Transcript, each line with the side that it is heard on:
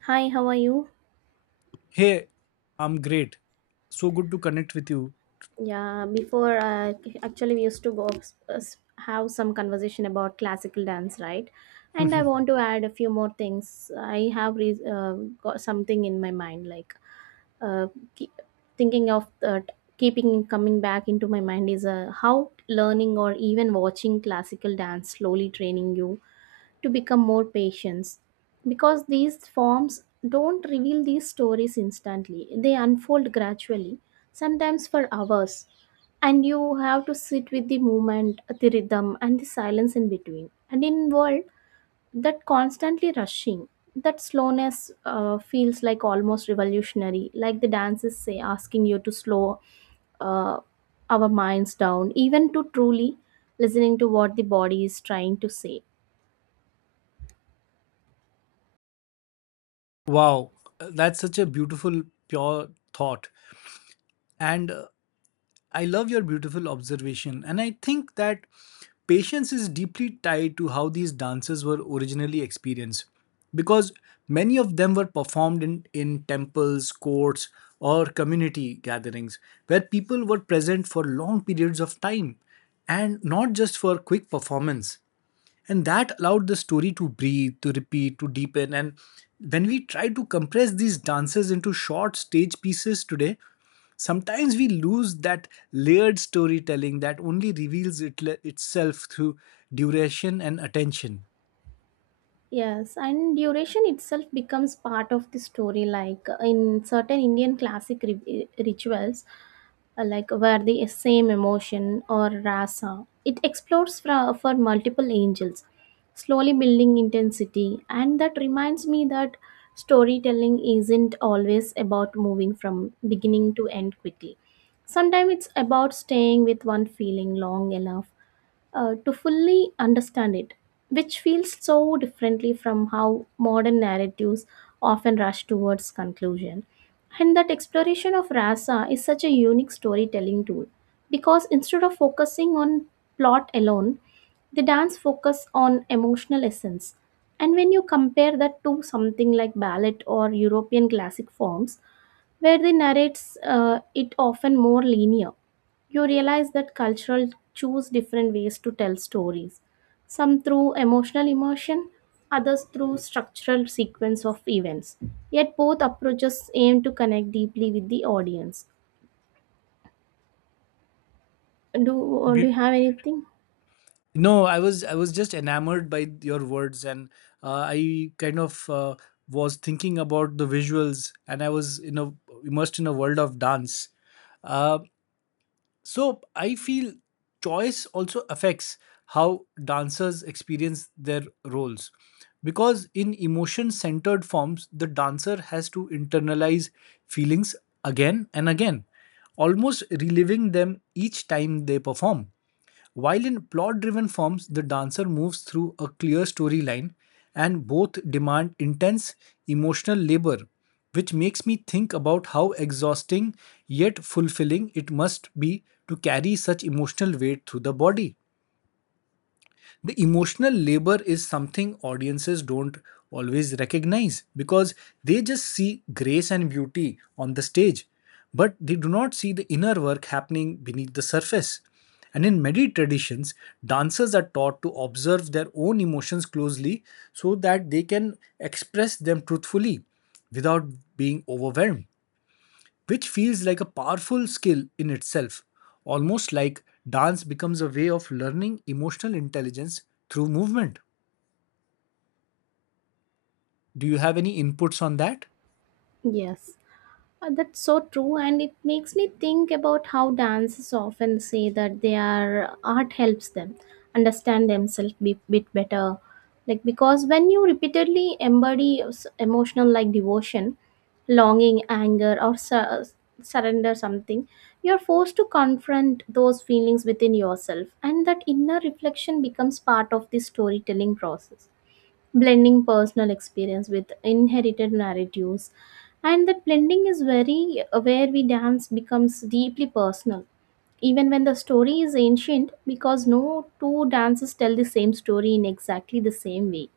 right: Hi, how are you?
left: Hey, I'm great. So good to connect with you.
right: Yeah, before actually we used to go uh, have some conversation about classical dance, right? And I want to add a few more things. I have got something in my mind, like uh, keep, thinking of keeping coming back into my mind is how learning or even watching classical dance slowly training you to become more patient, because these forms don't reveal these stories instantly, they unfold gradually, sometimes for hours, and you have to sit with the movement, the rhythm, and the silence in between, and in world that constantly rushing, that slowness feels like almost revolutionary, like the dances say asking you to slow uh, our minds down, even to truly listening to what the body is trying to say.
left: Wow, that's such a beautiful, pure thought. And I love your beautiful observation. And I think that patience is deeply tied to how these dances were originally experienced, because many of them were performed in temples, courts, or community gatherings where people were present for long periods of time and not just for quick performance. And that allowed the story to breathe, to repeat, to deepen. And when we try to compress these dances into short stage pieces today, sometimes we lose that layered storytelling that only reveals itself through duration and attention.
right: Yes, and duration itself becomes part of the story. Like in certain Indian classic rituals, like where the same emotion or rasa, it explores for multiple angels, slowly building intensity. And that reminds me that storytelling isn't always about moving from beginning to end quickly. Sometimes it's about staying with one feeling long enough to fully understand it, which feels so differently from how modern narratives often rush towards conclusion. And that exploration of rasa is such a unique storytelling tool because instead of focusing on plot alone, the dance focus on emotional essence. And when you compare that to something like ballet or European classic forms, where they narrates it often more linear, you realize that cultural choose different ways to tell stories, some through emotional immersion, others through structural sequence of events, yet both approaches aim to connect deeply with the audience. Do do, you
left: Be-
right: have anything?
left: no, I was just enamored by your words, and I kind of was thinking about the visuals, and I was in a immersed in a world of dance. Uh, So I feel choice also affects how dancers experience their roles. Because in emotion centered forms, the dancer has to internalize feelings again and again, almost reliving them each time they perform. While in plot driven forms, the dancer moves through a clear storyline, and both demand intense emotional labor, which makes me think about how exhausting yet fulfilling it must be to carry such emotional weight through the body. The emotional labor is something audiences don't always recognize, because they just see grace and beauty on the stage, but they do not see the inner work happening beneath the surface. And in many traditions, dancers are taught to observe their own emotions closely so that they can express them truthfully without being overwhelmed, which feels like a powerful skill in itself, almost like dance becomes a way of learning emotional intelligence through movement. Do you have any inputs on that?
right: Yes. That's so true, and it makes me think about how dancers often say that their art helps them understand themselves a bit better. Like, because when you repeatedly embody emotional like devotion, longing, anger, or surrender something, you're forced to confront those feelings within yourself, and that inner reflection becomes part of the storytelling process, blending personal experience with inherited narratives. And that blending is very where we dance becomes deeply personal, even when the story is ancient, because no two dances tell the same story in exactly the same way.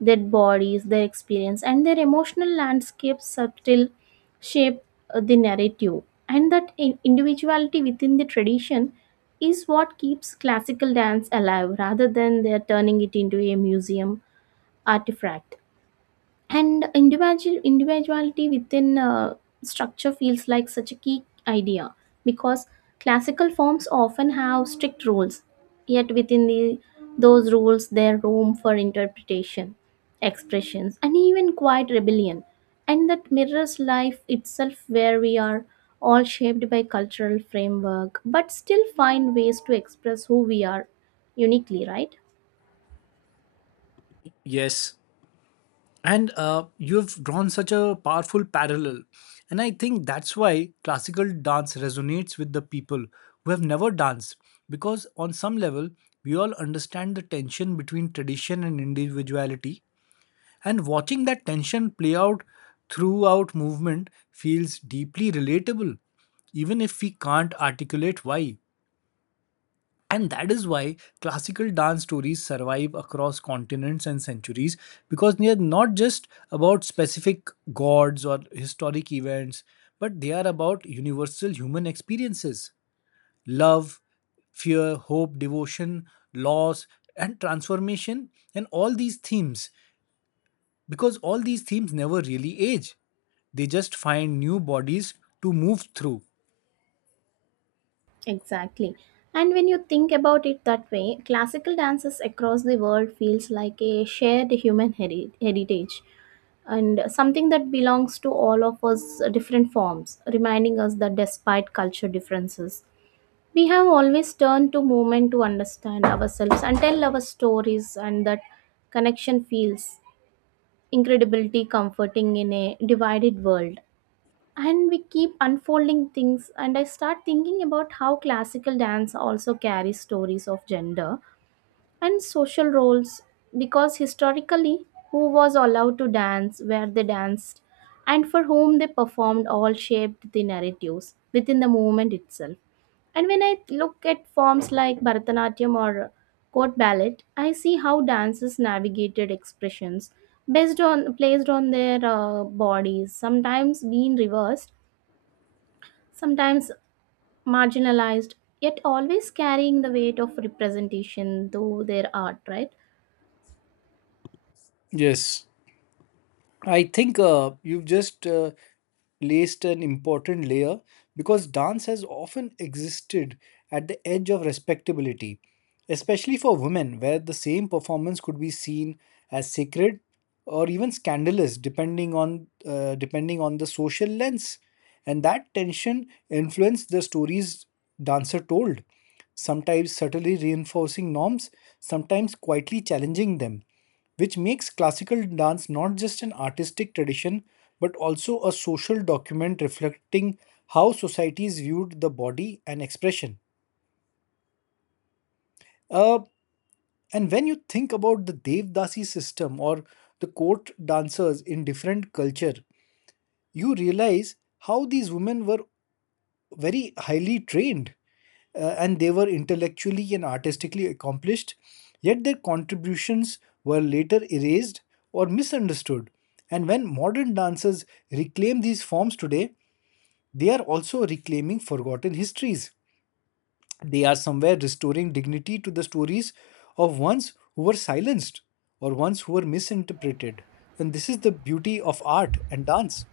right: Their bodies, their experience, and their emotional landscapes subtle shape the narrative. And that individuality within the tradition is what keeps classical dance alive rather than they're turning it into a museum artifact. And individuality within structure feels like such a key idea, because classical forms often have strict rules, yet within the those rules there room for interpretation, expressions, and even quiet rebellion. And that mirrors life itself, where we are all shaped by cultural framework but still find ways to express who we are uniquely, right?
left: Yes. And you have drawn such a powerful parallel. And I think that's why classical dance resonates with the people who have never danced, because on some level, we all understand the tension between tradition and individuality. And watching that tension play out throughout movement feels deeply relatable, even if we can't articulate why. And that is why classical dance stories survive across continents and centuries, because they are not just about specific gods or historic events, but they are about universal human experiences: love, fear, hope, devotion, loss, and transformation. And all these themes, because all these themes never really age. They just find new bodies to move through.
right: Exactly. And when you think about it that way, classical dances across the world feels like a shared human heritage, and something that belongs to all of us. Different forms, reminding us that despite culture differences, we have always turned to movement to understand ourselves and tell our stories, and that connection feels incredibility comforting in a divided world. And we keep unfolding things, and I start thinking about how classical dance also carries stories of gender and social roles, because historically who was allowed to dance, where they danced, and for whom they performed all shaped the narratives within the movement itself. And when I look at forms like Bharatanatyam or court ballet, I see how dancers navigated expressions based on placed on their bodies, sometimes being reversed, sometimes marginalized, yet always carrying the weight of representation through their art, right?
left: Yes. I think you've just placed an important layer, because dance has often existed at the edge of respectability, especially for women, where the same performance could be seen as sacred or even scandalous, depending on the social lens. And that tension influenced the stories dancer told, sometimes subtly reinforcing norms, sometimes quietly challenging them, which makes classical dance not just an artistic tradition but also a social document reflecting how societies viewed the body and expression. Uh, and when you think about the Devdasi system or the court dancers in different culture, you realize how these women were very highly trained, and they were intellectually and artistically accomplished, yet their contributions were later erased or misunderstood. And when modern dancers reclaim these forms today, they are also reclaiming forgotten histories. They are somewhere restoring dignity to the stories of ones who were silenced or ones who were misinterpreted. And this is the beauty of art and dance.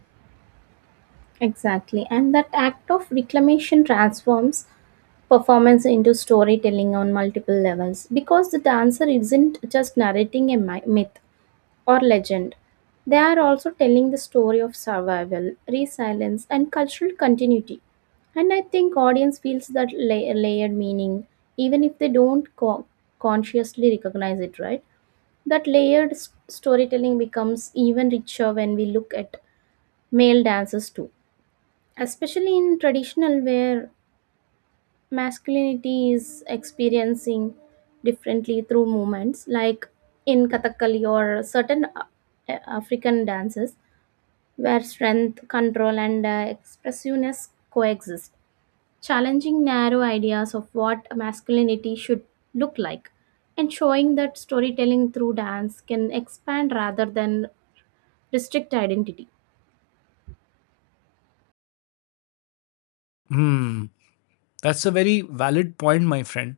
right: Exactly. And that act of reclamation transforms performance into storytelling on multiple levels, because the dancer isn't just narrating a myth or legend. They are also telling the story of survival, resilience, and cultural continuity. And I think audience feels that layered meaning, even if they don't consciously recognize it, right? That layered storytelling becomes even richer when we look at male dancers too, especially in traditional where masculinity is experiencing differently through movements, like in Kathakali or certain African dances where strength, control, and expressiveness coexist, challenging narrow ideas of what masculinity should look like, and showing that storytelling through dance can expand rather than district identity.
left: Hmm, that's a very valid point, my friend.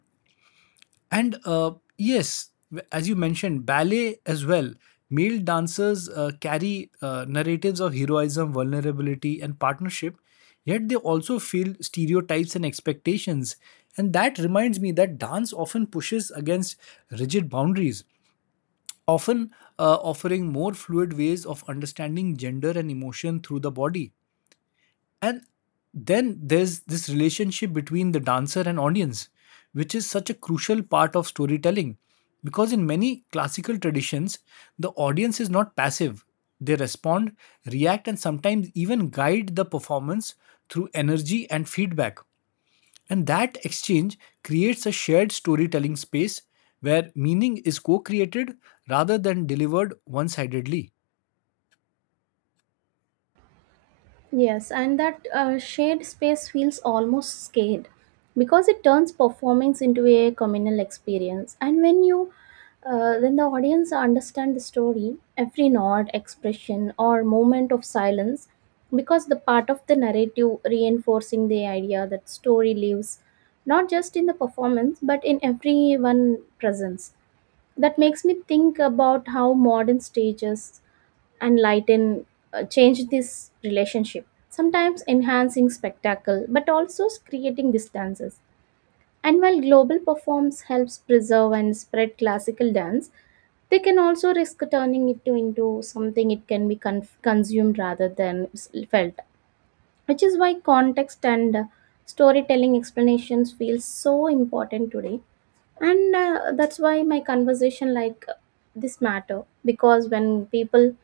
left: And yes, as you mentioned, ballet as well. Male dancers carry narratives of heroism, vulnerability, and partnership, yet they also feel stereotypes and expectations. And that reminds me that dance often pushes against rigid boundaries, often offering more fluid ways of understanding gender and emotion through the body. And then there's this relationship between the dancer and audience, which is such a crucial part of storytelling. Because in many classical traditions, the audience is not passive. They respond, react, and sometimes even guide the performance through energy and feedback. And that exchange creates a shared storytelling space where meaning is co created rather than delivered one sidedly.
right: Yes, and that shared space feels almost scared because it turns performance into a communal experience. And when the audience understand the story, every nod, expression, or moment of silence, because the part of the narrative reinforcing the idea that story lives, not just in the performance but in everyone presence. That makes me think about how modern stages and lighten, change this relationship, sometimes enhancing spectacle, but also creating distances. And while global performs helps preserve and spread classical dance, they can also risk turning it into something it can be consumed rather than felt, which is why context and storytelling explanations feel so important today. And that's why my conversation like this matter, because when people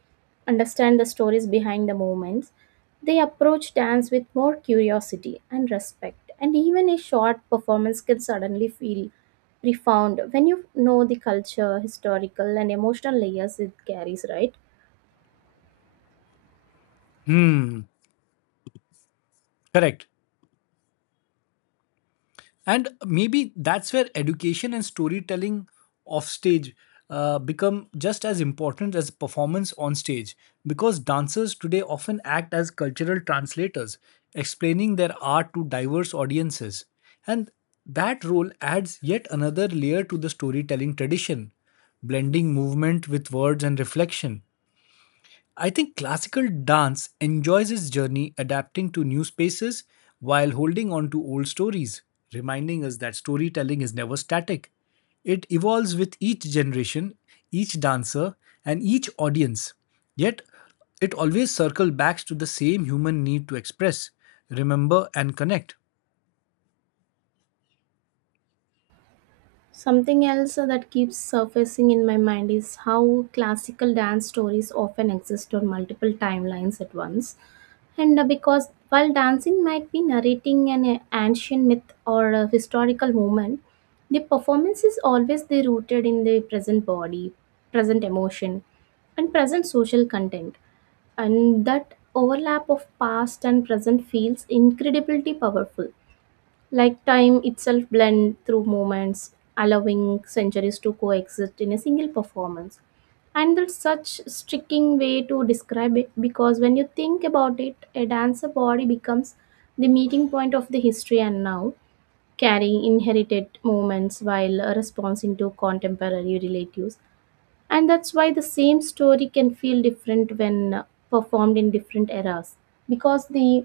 right: understand the stories behind the movements, they approach dance with more curiosity and respect, and even a short performance can suddenly feel profound when you know the culture historical and emotional layers it carries, right?
left: Hmm, correct. And maybe that's where education and storytelling off stage become just as important as performance on stage, because dancers today often act as cultural translators explaining their art to diverse audiences. And that role adds yet another layer to the storytelling tradition, blending movement with words and reflection. I think classical dance enjoys its journey adapting to new spaces while holding on to old stories, reminding us that storytelling is never static. It evolves with each generation, each dancer, and each audience. Yet, it always circles back to the same human need to express, remember, and connect.
right: Something else that keeps surfacing in my mind is how classical dance stories often exist on multiple timelines at once. And because while dancing might be narrating an ancient myth or a historical moment, the performance is always the rooted in the present body, present emotion, and present social content. And that overlap of past and present feels incredibly powerful. Like time itself blend through moments, allowing centuries to coexist in a single performance. And that's such striking way to describe it, because when you think about it, a dancer body becomes the meeting point of the history and now, carrying inherited moments while responding to contemporary relatives. And that's why the same story can feel different when performed in different eras, because the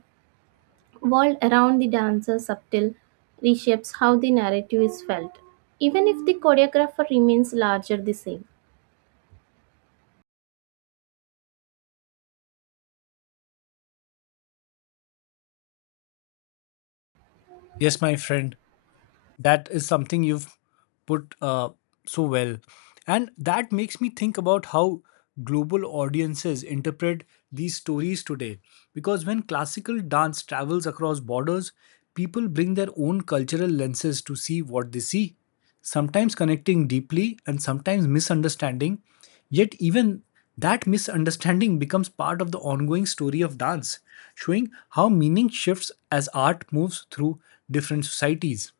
right: world around the dancer subtle reshapes how the narrative is felt, even if the choreographer remains larger the same.
left: Yes, my friend, that is something you've put so well, and that makes me think about how global audiences interpret these stories today, because when classical dance travels across borders, people bring their own cultural lenses to see what they see, sometimes connecting deeply and sometimes misunderstanding. Yet even that misunderstanding becomes part of the ongoing story of dance, showing how meaning shifts as art moves through different societies.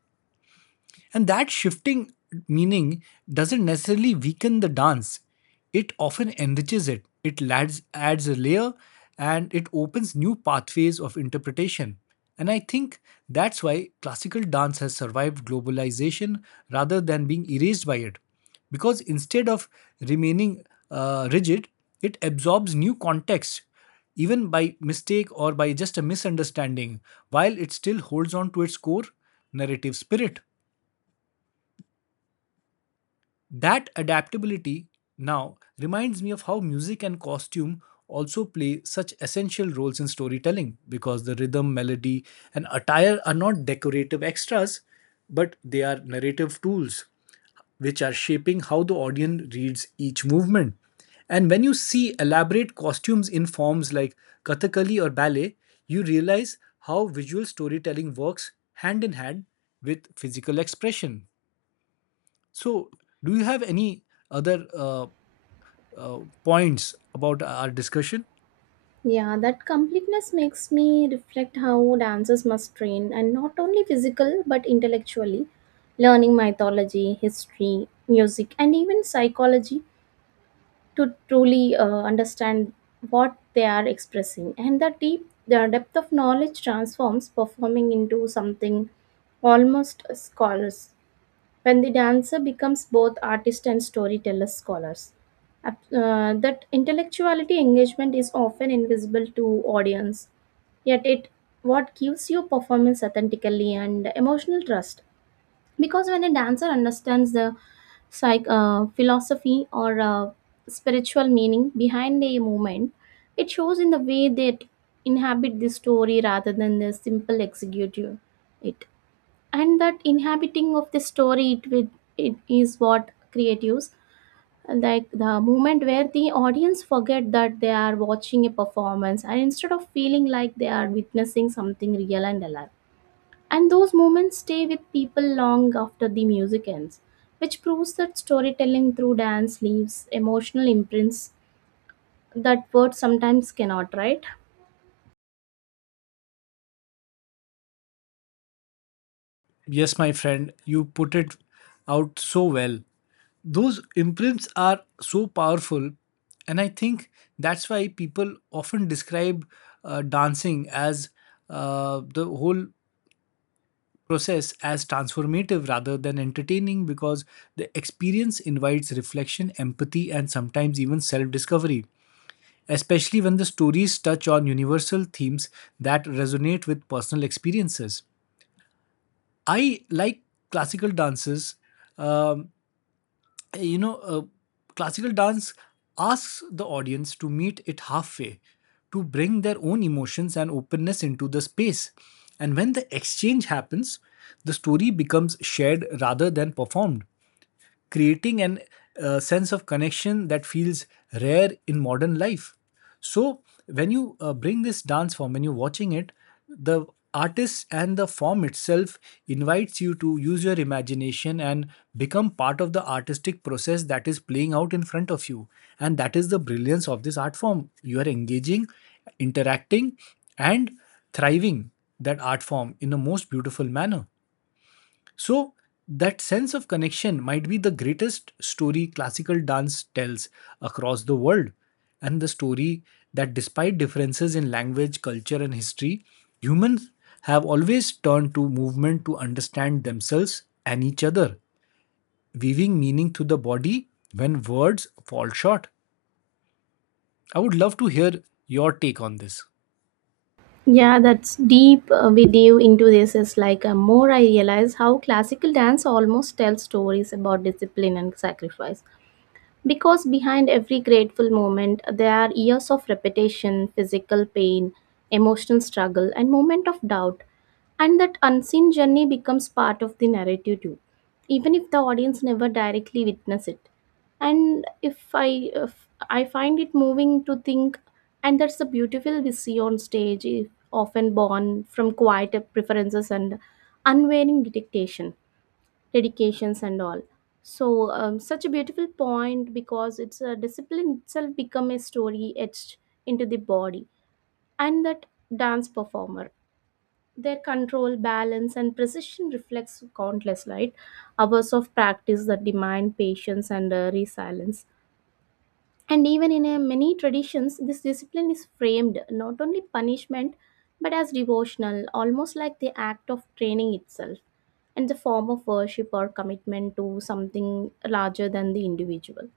left: And that shifting meaning doesn't necessarily weaken the dance, it often enriches it. It adds a layer, and it opens new pathways of interpretation. And I think that's why classical dance has survived globalization rather than being erased by it. Because instead of remaining rigid, it absorbs new context, even by mistake or by just a misunderstanding, while it still holds on to its core narrative spirit. That adaptability now reminds me of how music and costume also play such essential roles in storytelling, because the rhythm, melody, and attire are not decorative extras, but they are narrative tools which are shaping how the audience reads each movement. And when you see elaborate costumes in forms like Kathakali or ballet, you realize how visual storytelling works hand in hand with physical expression. So, do you have any other points about our discussion?
right: Yeah, that completeness makes me reflect how dancers must train and not only physical but intellectually, learning mythology, history, music, and even psychology to truly understand what they are expressing. And the depth of knowledge transforms performing into something almost scholars, when the dancer becomes both artist and storyteller scholars. That intellectuality engagement is often invisible to audience, yet it what gives you performance authentically and emotional trust, because when a dancer understands the psych philosophy or spiritual meaning behind a movement, it shows in the way that inhabit the story rather than the simple executive it. And that inhabiting of the story, it is what creatives like the moment where the audience forget that they are watching a performance, and instead of feeling like they are witnessing something real and alive, and those moments stay with people long after the music ends, which proves that storytelling through dance leaves emotional imprints that words sometimes cannot, right?
left: Yes, my friend, you put it out so well. Those imprints are so powerful, and I think that's why people often describe dancing as the whole process as transformative rather than entertaining, because the experience invites reflection, empathy, and sometimes even self discovery, especially when the stories touch on universal themes that resonate with personal experiences. I like classical dances. Um, you know, uh, Classical dance asks the audience to meet it halfway, to bring their own emotions and openness into the space. And when the exchange happens, the story becomes shared rather than performed, creating an sense of connection that feels rare in modern life. So, when you bring this dance form, when you're watching it, the artist and the form itself invites you to use your imagination and become part of the artistic process that is playing out in front of you. And that is the brilliance of this art form. You are engaging, interacting, and thriving that art form in a most beautiful manner. So, that sense of connection might be the greatest story classical dance tells across the world, and the story that despite differences in language, culture, and history, humans have always turned to movement to understand themselves and each other, weaving meaning through the body when words fall short. I would love to hear your take on this.
right: Yeah, that's deep. We dive into this is like more I realize how classical dance almost tells stories about discipline and sacrifice. Because behind every grateful moment, there are years of repetition, physical pain, emotional struggle, and moment of doubt. And that unseen journey becomes part of the narrative too, even if the audience never directly witness it. And if I find it moving to think, and that's the beautiful we see on stage, often born from quiet preferences and unwavering dedications and all. So such a beautiful point, because it's a discipline itself become a story etched into the body. And that dance performer, their control balance and precision reflects countless light hours of practice that demand patience and resilience. And even in many traditions, this discipline is framed not only punishment but as devotional, almost like the act of training itself and the form of worship or commitment to something larger than the individual.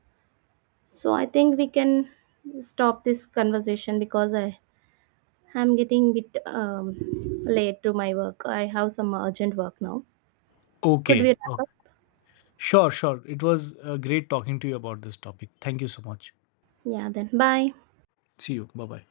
right: So I think we can stop this conversation, because I am getting a bit late to my work. I have some urgent work now. Could we
left: Okay.
right: wrap
left: Okay.
right: up?
left: Sure, sure. It was great talking to you about this topic. Thank you so much.
right: Yeah, then bye.
left: See you. Bye bye.